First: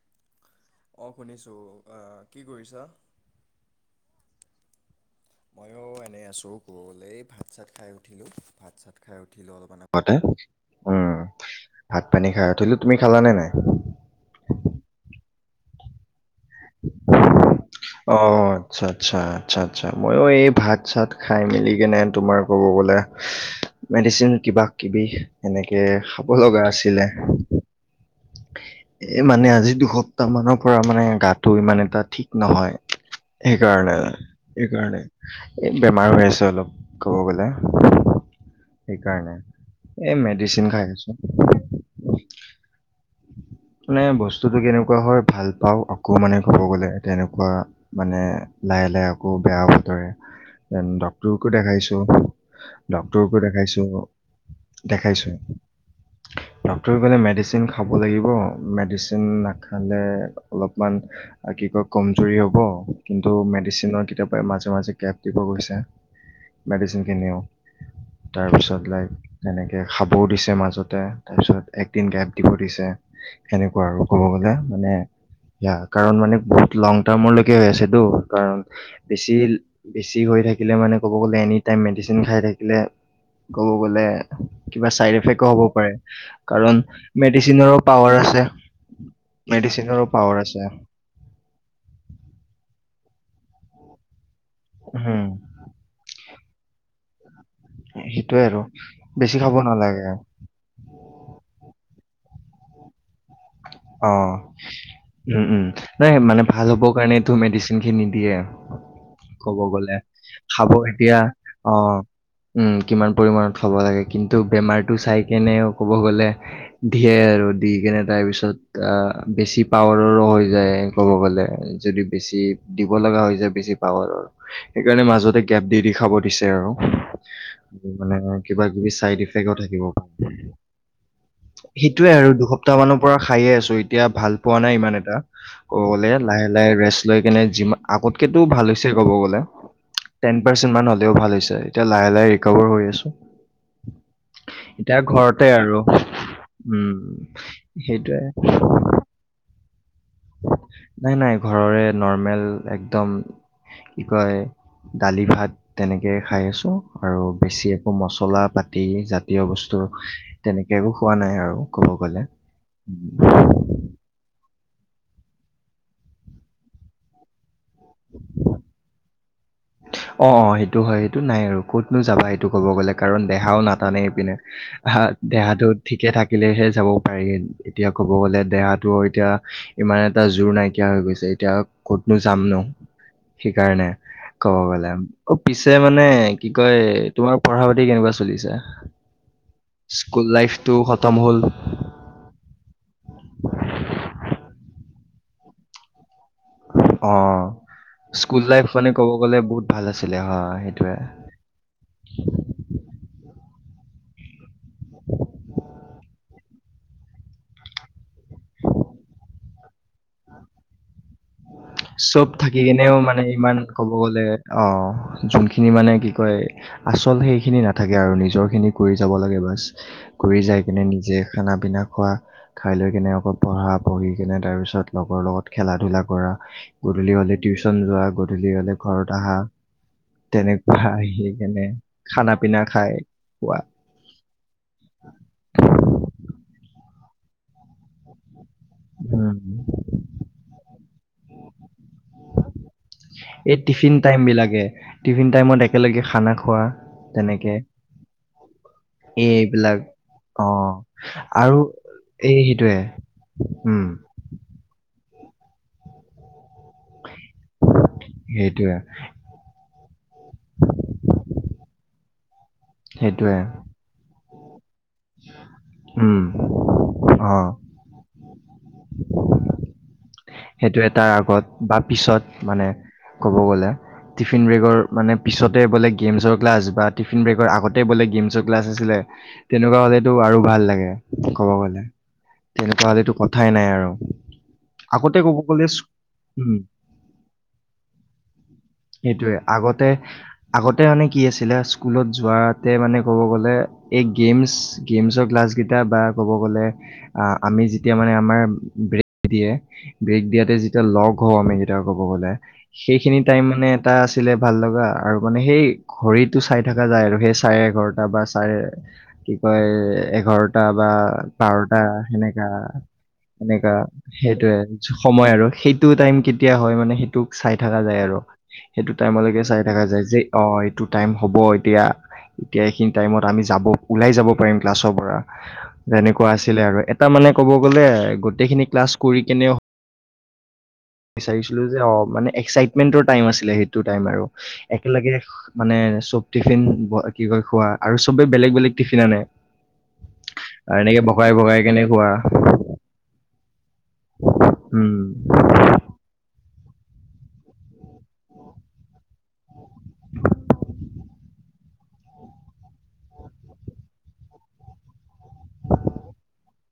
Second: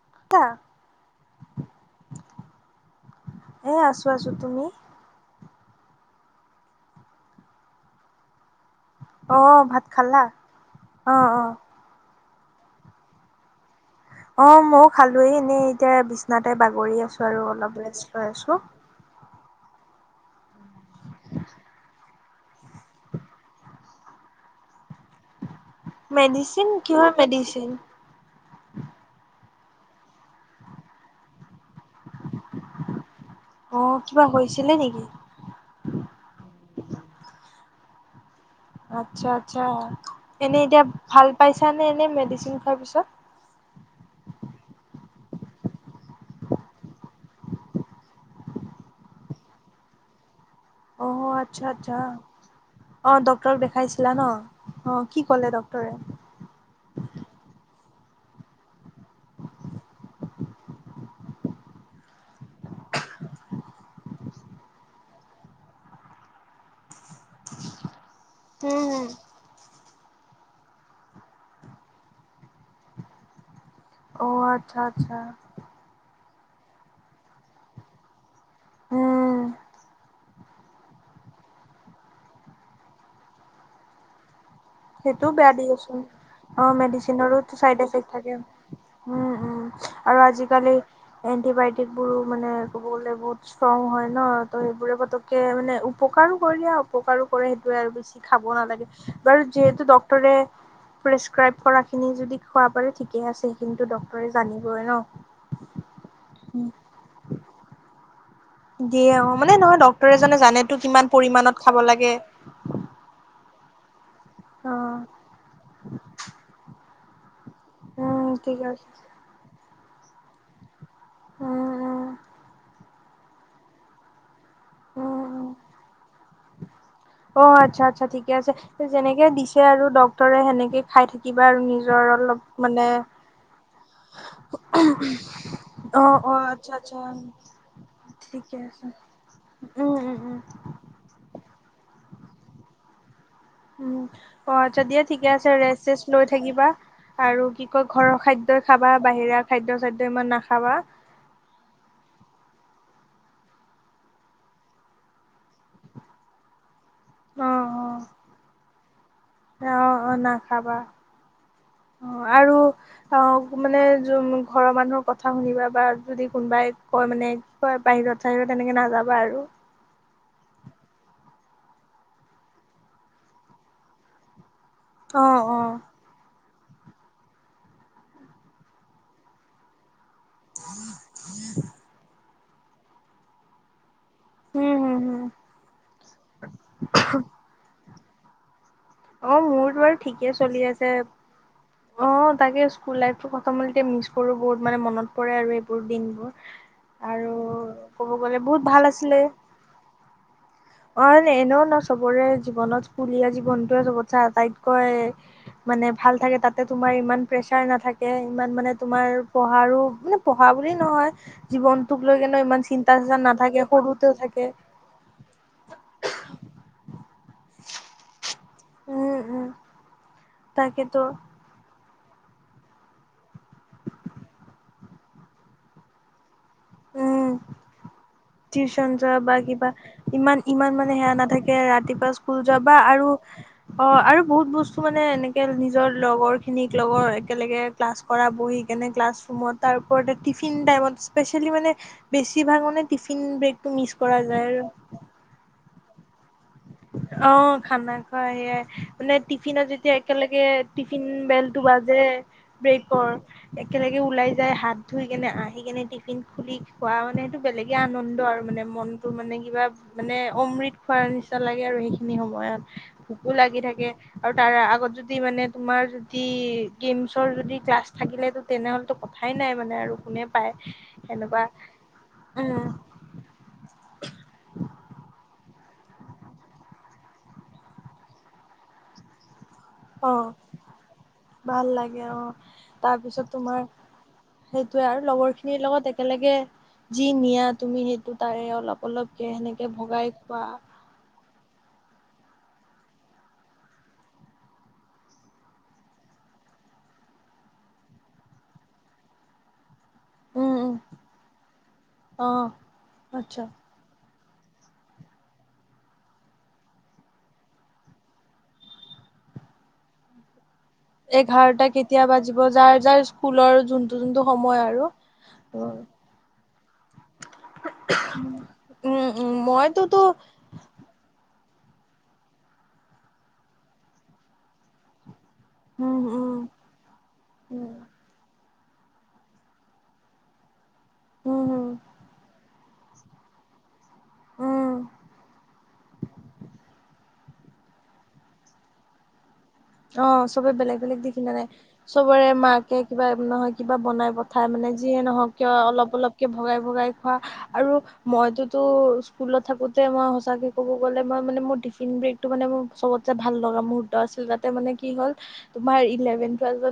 [unintelligible] অ শুনিছো আহ কি কৰিছা আছো আছো তুমি ময়ো এনেই আছো কব গলে এই ভাত চাত খাই উঠিলো ভাত চাত ভাত খাই অ উঠিলো অলপ ভাত মানে খালা উম অ অ ভাত পানী খাই উঠিলোঁ তুমি খালা নে নাই অ মইও খালো লৈ এনেই এতিয়া বিছনাতে বাগৰি আছো আৰু অলপ ৰেষ্ট অ লৈ আছো আচ্ছা আচ্ছা আচ্ছা আচ্ছা ময়ো এই ভাত চাত খাই মেলি কেনে তোমাৰ ক'ব গ'লে মেডিচিন কিবা কিবি এনেকে খাব লগা মেডিচিন আছিলে কিহৰ মেডিচিন এ মানে আজি দুসপ্তাহ মানৰ পৰা মানে গাটো ইমান এটা ঠিক নহয়। অ সেইকাৰণে কিবা হৈছিলে সেইকাৰণে নেকি এ বেমাৰ হৈ আছে অলপ কব গলে আতছা সেইকাৰণে আতছা এই এনে মেডিচিন এতিয়া খাই আছো ভাল পাইছা নে এনে মেডিচিন তাৰ পিছত মানে বস্তুটো কেনেকুৱা হয় ভাল পাও আকৌ মানে ক'ব গলে তেনেকুৱা মানে লাহে লাহে আকৌ বেয়া বতৰে অ ডক্তৰকো আচ্ছা আচ্ছা দেখাইছো অ ডক্তৰকো ডক্তৰক দেখাইছো দেখাইছিলা ন অ কি দেখাইছো ক'লে ডক্তৰে ডক্তৰ বোলে মেডিচিন খাব লাগিব মেডিচিন নাখালে অলপমান কি কয় কমজুৰি হ'ব কিন্তু মেডিচিনৰ কেতিয়াবা মাজে মাজে গেফট দিব কৈছে মেডিচিনখিনিও তাৰপিছত লাইক তেনেকে খাবও দিছে মাজতে তাৰ পিছত একদিন গেপ দিব দিছে সেনেকুৱা আৰু ক'ব অ গলে আচ্ছা মানে আচ্ছা সেয়া কাৰণ মানে বহুত লং টাৰ্মলৈকে হৈ আছেতো কাৰণ উম বেছি বেছি হৈ থাকে থাকিলে মানে ক'ব গ'লে এনি টাইম মেডিচিন খাই থাকিলে, ক'ব গ'লে। কিবা চাইড সেইটোও এফেক্ বেয়া হ'ব পাৰে, দিয়াচোন অ কাৰণ মেডিচিনৰো চাইড এফেক্ট পাৱাৰ। থাকে উম উম মেডিচিনৰো আৰু পাৱাৰ আছে আজিকালি, এন্টিবায়টিক বোৰো মানে। বলে বহুত ষ্ট্ৰং হয় ন। ত সেইবোৰে উম পতকে মানে উপকাৰো। ৰীলে উপকাৰো। [unintelligible] কৰে সেইটোৱে আৰু বেছি খাব সেইটোয়ে আৰু নালাগে বেছি বাৰু। খাব যিহেতু নালাগে ডক্টৰৰে। প্ৰেছক্ৰাইব কৰাখিনি যদি খোৱা পাৰে ঠিকে আছে। সেইখিনিতো অ ডক্তৰে জানিবই ন উম উম নাই মানে ভাল হ'বৰ কাৰণে তো মেডিচিন খিনি নিদিয়ে। দিয় অ মানে নহয় ডক্তৰ এজনে খাব জানেতো কিমান এতিয়া পৰিমানমানত খাব লাগে। থ'ব লাগে। কিন্তু অ বেমাৰটো চাই কেনেও ক'ব গ'লে। ধিয়ে আৰু। দি কেনে উম তাৰপিছত। ঠিক আছে বেছি। পাৱাৰৰো হৈ যায়। [unintelligible] কব গলে, উম যদি উম বেছি। [unintelligible] বেছি পাৱৰ সেইকাৰণে উম মাজতে উম গেপ দি দি খাব। পিছে আৰু, অ আচ্ছা আচ্ছা মানে ঠিকে আছে কিবা কিবি যেনেকে চাইডফেক্ দিছে থাকিব আৰু কাৰে, ডক্তৰে সেনেকে খাই থাকিবা আৰু নিজৰ সেইটোয়ে আৰু অলপ দুসপ্তাহ মানৰ মানে পৰা খাইে আছো। [unintelligible] এতিয়া ভালপোৱা নাই ইমান এটা কবগলে অ', অ', লাহে লাহে আচ্ছা আচ্ছা আগতকেটো ঠিকে আছে ভালহৈছে কবগলে উম, উম, উম, তেনপাৰ্চেনমান হলেও ভাল [unintelligible] [unintelligible] এতিয়া লাহে লাহে ৰিকভাৰ হৈ আছল। [unintelligible] অ যদিয়ে ঠিকে আছে আৰু। ৰেষ্ট চেষ্ট লৈ থাকিবা। উম, খ সেইটোৱে। খাবা বাহিৰা খাদ্য খাদ্য। নাই নাই ঘৰৰে নৰ্মেল। একদম কি কয় দালি ভাত তেনেকৈ খাই আছোঁ। আৰু অ', বেছি একো অ', মচলা পাতি জাতীয় বস্তু, অ', অ', নাখাবা তেনেকে একো খোৱা নাই আৰু কব অ', গলে। আৰু অ', মানে ঘৰৰ মানুহৰ কথা শুনিবা বা যদি কোনোবাই কয় মানে। হয় বাহিৰত চাহিৰত তেনেকে নাযাব [unintelligible] বাৰু। অ অ সেইটো হয় সেইটো নাই আৰু কতনো যাবা সেইটো ক'ব গ'লে কাৰণ দেহাও নাটানে ইপিনে। হ অ', দেহাতো অ', ঠিকে থাকে। থাকিলেহে যাব পাৰি এতিয়া ক'ব গ'লে দেহাটো এতিয়া ইমানে এটা জোৰ নাইকিয়া হৈ গৈছে এতিয়া কতনো যাম ন সেইকাৰণে ক'ব উম, গলে হম, হম। অ পিছে মানে কি কয় তোমাৰ পঢ়া পাতি কেনেকুৱা চলিচে অ মোৰতো আৰু ঠিকে চলি আছে খতম হ'ল। অ তাকে স্কুল লাইফ খতম হল মিচ কৰো বহুত মানে মনত পৰে আৰু এইবোৰ দিনবোৰ অ আৰু ক'ব গ'লে স্কুল বহুত লাইফ ভাল খনে ক'ব আছিলে। গ'লে বহুত ভাল আছিলে হয় সেইটোয়ে অ', এনেও সেইটো টো কথা তাইত কয় মানে ভাল থাকে তাত তাতে তোমাৰ ইমান প্ৰেচাৰ নাথাকে ইমান মানে তোমাৰ পঢ়াৰো মানে পঢ়া বুলি নহয়। জীৱনটোক লৈ চব কেনে থাকি ইমান চিন্তা কেনেও চিন্তা মানে ইমান নাথাকে ক'ব সৰুতেও গ'লে থাকে অ যোনখিনি মানে কি কয় আ আচল সেইখিনি নাথাকে আৰু নিজৰ কৰি যাব উম, লাগে উম, বছ কৰি যাই কিনে তাকেতো নিজে খানা পিনা খোৱা খাই লৈ কেনে আকৌ পঢ়া পঢ়ি কেনে তাৰ পিছত লগৰ লগত খেলা ধূলা পৰা উম হ'লে টিউচন ঘৰত যোৱা বা আহা। কিবা ইমান ইমান তেনেকুৱা মানে সেয়া আহি নাথাকে কেনে ৰাতিপুৱা খানা স্কুল যোৱা পিনা বা খাই আৰু খোৱা অ আৰু বহুত বস্তু মানে এনেকে নিজৰ লগৰ খিনিক এক লগৰ একেলগে ক্লাছ কৰা বহি কেনে ক্লাছ উম, ৰুম তাৰওপৰতে টিফিন টাইমত স্পে খেলি মানে বেছিভাগ মানে টিফিন এই ব্ৰেকটো মিছ টিফিন টাইম কৰা বিলাকে টিফিন টাইমত একেলগে খানা খোৱা অঁ তেনেকে খানা খোৱা সেয়াই মানে টিফিনত এইবিলাক যেতিয়া একেলগে অ টিফিন আৰু বেলটো বাজে এই সেইটোৱে ব্ৰেকৰ উম একেলগে ওলাই যায় হাত। ধুই কেনে আহি কেনে টিফিন খুলি খোৱা ম মানে সেইটো বেলেগে আনন্দ আৰু মানে সেইটোৱে মনতটো মানে কিবা মানে অমৃত খোৱাৰ নিচিনা আৰু সেইখিনি সময়ত ভোকো সেইটোৱে লাগি থাকে। আৰু তাৰ আগত। যদি মানে তোমাৰ উম যদি গেমছৰ অ যদি ক্লাছ থাকিলেতো তেনেহ'লেতো কথাই নাই মানে আৰু কোনে। পায় সেইটো এটাৰ আগত সেনেকুৱা বা পিছত মানে উম ক'ব গ'লে টিফিন বেগৰ মানে পিছত। তাতে বোলে গেমছৰ ক্লাজ বা টিফিন ব্ৰেকৰ আগতে বোলে গেমছ ক্লাজ আছিলে। তেনেকুৱা হলেতো অ আৰু ভাল লাগে ক'ব ভাল গলে লাগে অ তেনেকুৱা হলেতো তাৰপিছত কথাই তোমাৰ নাই আৰু। সেইটোৱে আৰু আগতে লগৰ ক'ব খিনিৰ গ'লে স্ক- লগত একেলগে উম, যি নিয়া তুমি সেইটো তাৰে অলপ অলপকে সেইটোয়ে সেনেকে আগতে ভগাই খোৱা আগতে মানে কি আছিলে স্কুলত যোৱাতে মানে ক'ব গ'লে এই গেমছ গেমছৰ ক্লাছকেইটা বা ক'ব গ'লে আমি যেতিয়া মানে আমাৰ ব্ৰেইন দিয়ে ব্ৰেক দিয়াতে উম উম যেতিয়া লগ হম কব অ গলে সেইখিনি টাইম আচ্ছা মানে এটা। ছিলে ভাল লগা আৰু মানে সেই ঘড়ীতটো চাই থকা যায় আৰু সেই চাৰে এঘাৰটা বা চাৰে কি কয় এঘাৰ। এঘাৰটা কেতিয়া বাজিব যাৰ যাৰ স্কুলৰ এনেকা যোনটো যোনটো সেইটোয়ে সময় আৰু। সময় আৰু উম সেইটো টাইম কেতিয়া হয় মানে সেইটোোক চাই থকা যায় আৰু সেইটো উম উম টাইমলৈকে চাই থকা যায় মইতোতো যে অ এইটো টাইম হ'ব। এতিয়া এতিয়া এইখিনি টাইমত আমি যাব ওলাই যাব পাৰিম ক্লাছৰ পৰা। উম যেনেকুৱা উম আছিলে আৰু এটা মানে কব উম গ'লে গোটেইখিনি। ক্লাছ কৰি কেনেও, উম বিচাৰিছিলো উম যে, অ মানে এক্- টাইম আছিলে সেইটো টাইম আৰু উম একেলগে মানে চব টিফিন কিবা খোৱা আৰু চবে বেলেগ বেলেগ টিফিন আনে। অ চবে বেলেগ আৰু বেলেগ এনেকে টিফিন ভগাই আনে ভগাই কেনে খোৱা চবৰে মাকে কিবা নহয়। কিবা বনাই পঠাই মানে উম যিয়ে নহওক কিয় অলপ অলপকে। ভগাই ভগাই খোৱা আৰু মইতোতো স্কুলত থাকোতে মই সচাকে ক'ব গ'লে মই মানে মোৰ টিফিন ব্ৰেকটো মানে মোৰ চবত ভাল লগা মুহুৰৰ্ত আছিল ত। মানে কি হল তোমাৰ ইল্লেভেন ক্লাছৰ,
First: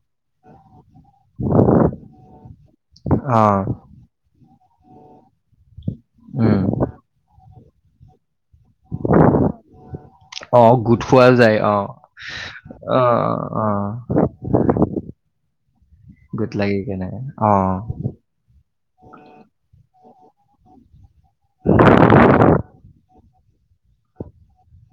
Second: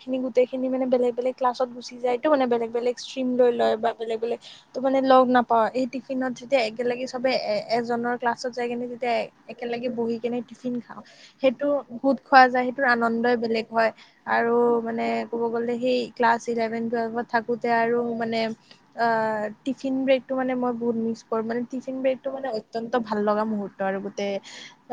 খিনি গোটেই খিনিানেলেগ বেলেগ ক্লাছ গুচি যায়তো বেলেগ বেলেগ ষ্ট্ৰীম অ লৈ লয় বা বেলেগ -বেলেগ, তো মানে লগ নাপাও এই, টিফিনত উম যেতিয়া একেলগে চবে এ! এজনৰ, ক্লাছত যাই কেনে যেতিয়া একেলগে বহি কেনে অ টিফিন গোট খাওঁ খোৱা যায় সেইটো। অ খোৱা জাই সেইটো আনন্দই অ', বেলেগ হৈ অ', আৰু মানে কব গলে সেই ক্লাছ গোট লাগি ইলেভেন কেনে টোৱেলভ ত থাকোঁতে অ', আৰু মানে আ টিফিন। টিফিন ব্ৰেক টো মানে মই বহুত মিছ কৰো। মানে টিফিন বেগটো মে অত্যন্ত ভাল লগা মুহূৰ্ত। আৰু গোটেই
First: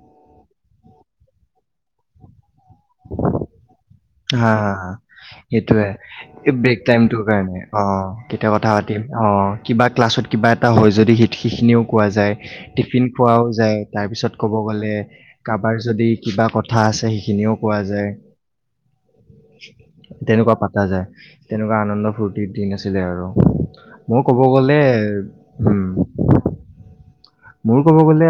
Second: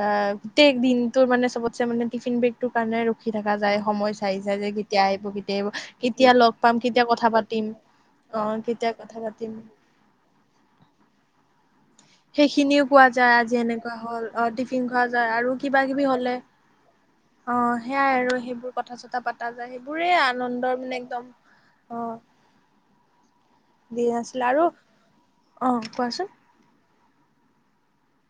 আহ গোটেই দিনটোৰ মানে চবত। মানে টিফিন ব্ৰেকটোৰ কাৰণে ৰখি থকা যায়। সময় চাই হা চাই যে হা হা কেতিয়া আহিব কেতিয়া আহিব কেতিয়া সেইটোয়ে লগ পাম ব্ৰেক কেতিয়া টাইমটো কথা কাৰণে পাতিম অঁ, কেতিয়া কথা পাতিম অ কিবা ক্লাছত কিবা এটা হয় যদি সেইখিনিও, কোৱা যায় সেইখিনিও পোৱা টিফিন খোৱাও আজি যায় এনেকুৱা হ'ল অ তাৰপিছত ক'ব টিফিন গ'লে খোৱা যায় আৰু কিবা কাৰোবাৰ কিবি যদি হ'লে কিবা কথা আছে অ সেইখিনিও কোৱা যায়। সেয়াই আৰু সেইবোৰ কথা চথা পতা যায় সেইবোৰে তেনেকুৱা আনন্দৰ পতা মানে যায় একদম তেনেকুৱা অ আনন্দ ফূৰ্তিৰ দিন আছিলে আৰু দিন মই কব আছিলে আৰু গ'লে অ উম। কোৱাচোন মোৰ ক'ব গ'লে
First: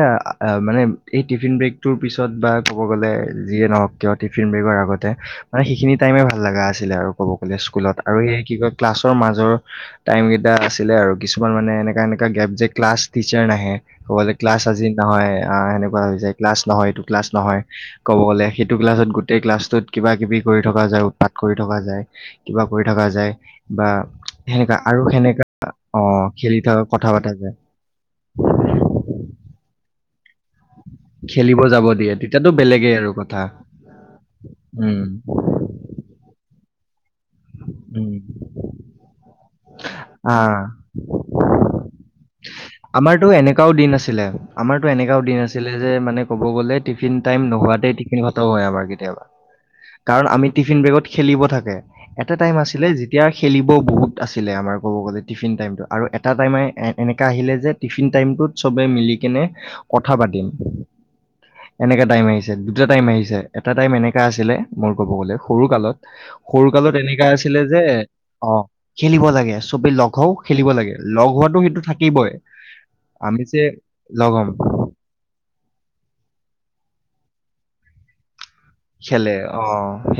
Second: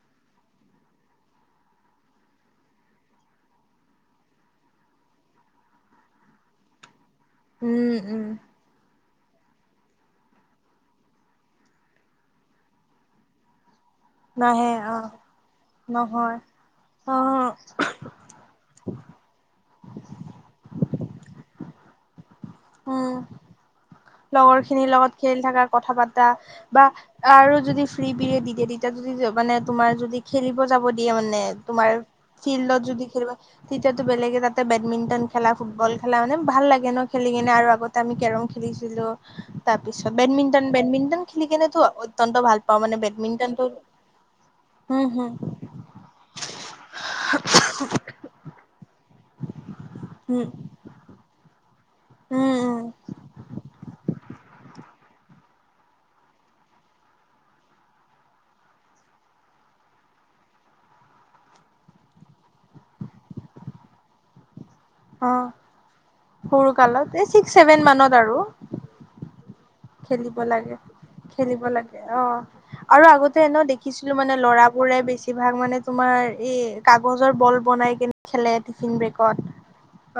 মানে এই টিফিন ব্ৰেকটোৰ পিছত বা ক'ব গ'লে যিয়ে নহওক কিয় টিফিন ব্ৰেকৰ আগতে মানে সেইখিনি টাইমে ভাল লগা আছিলে আৰু। ক'ব গ'লে উম স্কুলত আৰু উম কি কয় ক্লাছ। মাজৰ টাইম কেইটা আছিলে আৰু কিছুমান মানে এনেকা এনেকোৱা গ্ৰেফ যে ক্লাছ টিচাৰ নাহে। ক'বলে ক্লাছ নাহে আজি অ নহয় আহ সেনেকোৱা হৈ যায় নহয় ক্লাছ নহয় এইটো অ ক্লাছ নহয় ক'ব গলে সেইটো ক্লাছত গোটেই ক্লাছটোত কিবা কিবি কৰি থকা যায় উৎপাত কৰি থকা যায়। কিবা কৰি থকা উম যায় বা লগৰ সেনেকোৱা খিনিৰ আৰু লগত খেলি থাকা সেনেকা কথা পাতা অঁ, খেলি বা থকা কথা পতা যায়। এতিয়া যদি মানে তোমাৰ যদি খেলিব। যাব দিয়ে মানে খেলিব যাব তোমাৰ দিয়ে তেতিয়াতো ফিল্ডত বেলেগেই যদি আৰু খেলিব কথা। তেতিয়াতো বেলেগে তাতে উম, বেডমিন্টন খেলা ফুটবল খেলা মানে ভাল লাগে ন সেনে আৰু আগতে আমি কেৰম খেলিছিলো তাৰ পিছত অ বেডমিন্টন বেডমিন্টন খেলি কেনেতো অত্যন্ত ভাল পাওঁ মানে আমাৰতটো বেডমিন্টনটো এনেকাও দিন আছিলে আমাৰতো উম এনেকাও হম দিন আছিলে যে মানে কব গ'লে টিফিন টাইম নোহোৱাতে টিফিন খটম হয় আমাৰ কেতিয়া কাৰণ উম আমি টিফিন বেগত খেলিব থাকে এটা উম টাইম উম আছিলে যেতিয়া খেলিব বহুত আছিলে আমাৰ ক'ব গলে টিফিন টাইম আৰু এটা টাইম এনেকা আহিলে যে টিফিন টাইমটোত চবে মিলি কেনে কথা পাতিম এনেকা টাইম আহিছে দুটা টাইম আহিছে এটা টাইম এনেকা আছিলে মোৰ ক'ব অ গ'লে সৰু কালত সৰু কালত এনেকা এই ছিক্স আছিলে ছেভেন যে মানত আৰু অ শিকিব লাগে চবে লগ হওঁ খেলিব লাগে লগ হোৱাটো খেলিব সেইটো লাগে অ থাকিবই। আৰু আগতে আমি ন যে দেখিছিলো লগ মানে হ'ম, লৰাবোৰে বেছিভাগ মানে তোমাৰ এই কাগজৰ বল বনাই কেনে খেলে টিফিন খেলে বেগত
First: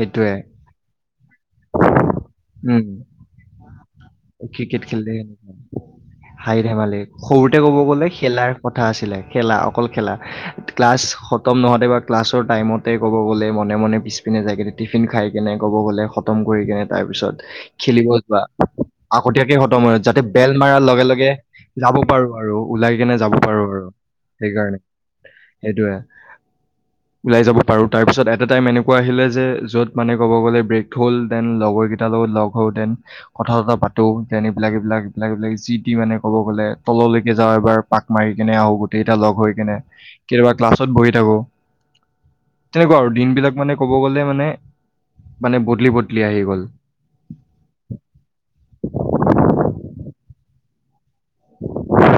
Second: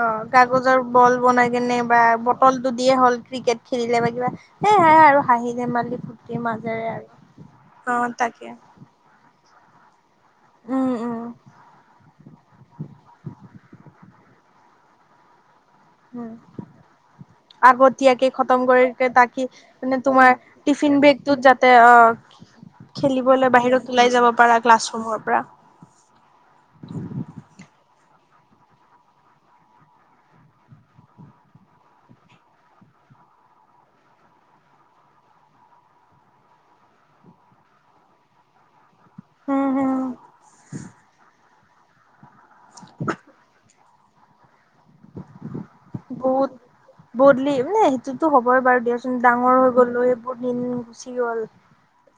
অ কাগজৰ বল বনাই কেনে বা বটল টো উম, দিয়ে হ'ল ক্ৰিকেট খেলিলে বা কিবা ক্ৰিকেট সেয়াই খেলিল আৰু হাঁহি ধেমালি ফূৰ্তিৰ হাঁহি মাজেৰে ধেমালি আৰু সৰুতে ক'ব অ গ'লে তাকে খেলাৰ কথা আছিলে খেলা অকল খেলা উম ক্লাছ উম খতম নহওঁতে বা ক্লাছৰ টাইমতে ক'ব গ'লে মনে মনে পিছপিনে যায় কিনে টিফিন খাইকিনে ক'ব গ'লে উম খতম কৰি কেনে তাৰ পিছত খেলিব আগতীয়াকে যোৱা খতম কৰি তাকি আগতীয়াকে খতম হৈ মানে যাতে তোমাৰ বেল মাৰাৰ টিফিন লগে লগে ব্ৰেকটোত যাতে অ যাব পাৰো আৰু ওলাই কেনে যাব খেলিবলৈ পাৰো আৰু বাহিৰত ওলাই যাব পাৰা সেইকাৰণে ক্লাছৰুমৰ পৰা সেইটোয়ে ওলাই যাব পাৰো তাৰপিছত এটা টাইম এনেকোৱা আহিলে যে য'ত মানে ক'ব গ'লে ব্ৰেক হ'ল দেন লগৰ কেইটাৰ লগত লগ হওঁতে দেন কথা বতা পাতো যেন এইবিলাক এইবিলাক এইবিলাক এইবিলাক যিটি মানে ক'ব গ'লে তললৈকে যাওঁ এবাৰ পাক মাৰি কেনে আহো গ এটা লগ হৈ উম কেনে হুম কেতিয়াবা ক্লাছত বহি থাকো তেনেকোৱা আৰু দিন বিলাক মানে কব' গলে মানে মানে ব বহুত বদলি মানে সেইটোতো হ'বই বাৰু দিয়াচোন ডাঙৰ হৈ গ'লো বহুদিন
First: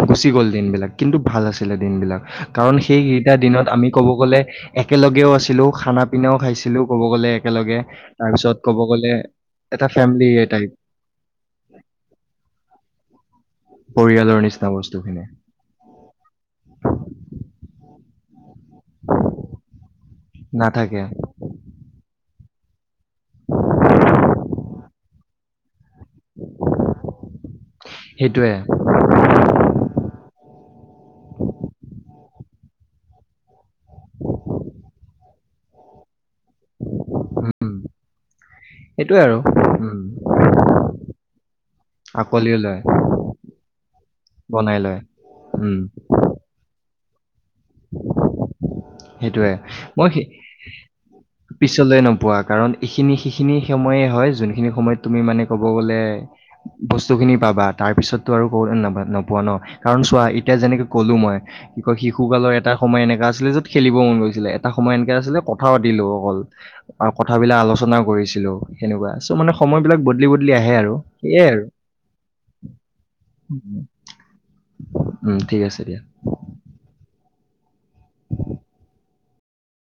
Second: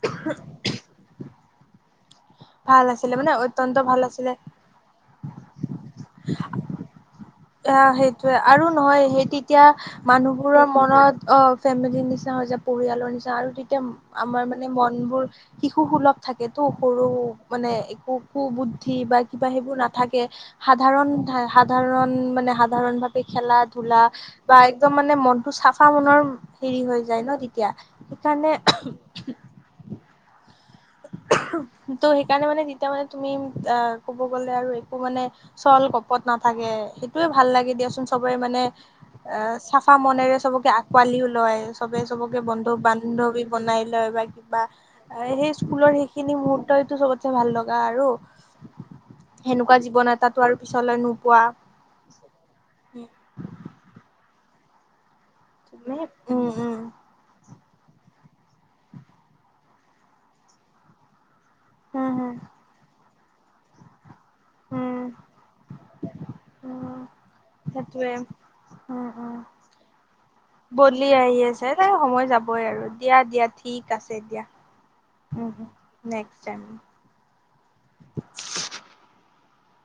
গুচি গ'ল দিনবলাক কিন্তু ভাল আছিল লে দিনবিলাক কাৰণ ভাল আছিলে মানে সেইকেইটা দিনত অত্যন্ত আমি ভাল ক'ব আছিলে গ'লে একেলগেও আছিলো খানা পিনাও খাইছিলো ক'ব গ'লে একেলগে। অ সেইটোয়ে তাৰপিছত আৰু ক'ব নহয় গ'লে সেই তেতিয়া এটা ফেমিলি মানুহবোৰৰ টাইপ মনত অ ফেমিলিৰ নিচিনা হৈ যায় পৰিয়াল নিচিনা তেতিয়া পৰিয়ালৰ আমাৰ নিচিনা মানে মন বস্তুখিনি বোৰ শিশু সুলভ থাকেতো সৰু মানে [unintelligible] সু-বুদ্ধি বা কিবা সেইবোৰ নাথাকে। নাথাকে। সাধাৰণ হে- সাধাৰণ মানে সাধাৰণভাৱে খেলাধূলা বা একদম মানে মনটো চাফ ফা মনৰ হেৰি হৈ যায় ন' তেতিয়া? সেইটোয়ে সেইকাৰণে তো সেইকাৰণে মানে এতিয়া মানে তুমি অ' ক'ব গ'লে আৰু একো মানে চল, কপট নাথাকে। সেইটোৱে ভাল লাগে উম, দিয়াচোন। চবে মানে সেইটোয়ে আৰু এ- চাফা উম, মনেৰে চবকে আঁকোৱালিও লয়, চবে চবকে আকোৱালি লয় বন্ধু-বান্ধৱী বনাই লয় বা কিবা বনাই লয়। এ- সেই উম, স্কুলৰ সেইখিনি মুহূৰ্তইতো চবত কে ভাল লগা আৰু সেইটোৱে। সেনেকুৱা জীৱন মই সেই-, এটাতো আৰু পিছলৈ নোপোৱা পিছলে নোপোৱা কাৰণ এইখিনি সিখিনি সময়ে হয়, যোন খিনি সময়ত তুমি মানে ক'ব তুমি গ'লে উম উম বস্তুখিনি পাবা তাৰপিছততো আৰু ক'বলে নাপ- নোপোৱা ন'। কাৰণ চোৱা, এতিয়া যেনেকে ক'লোঁ মই কি কয়, হম হম শিশুকালৰ এটা সময় এনেকা আ ছিলে খেলিব মন গৈ ছিলে। এটা সময় উম এনেকে আছিলে কথা পাতিলোঁ অকল। উম আৰু কথাবিলাক আলোচনা সেইটোৱে কৰিছিলোঁ, উম সেনেকুৱা। ছো, উম মানে সময়বিলাক বদলি - বদলি আহে আৰু। বদলি আহি সেয়ে আৰু। আছে তাই সময় যাবই আৰু দিয়া দিয়া ঠিক আছে দিয়া উম, ঠিক আছে দিয়া। [inaudible]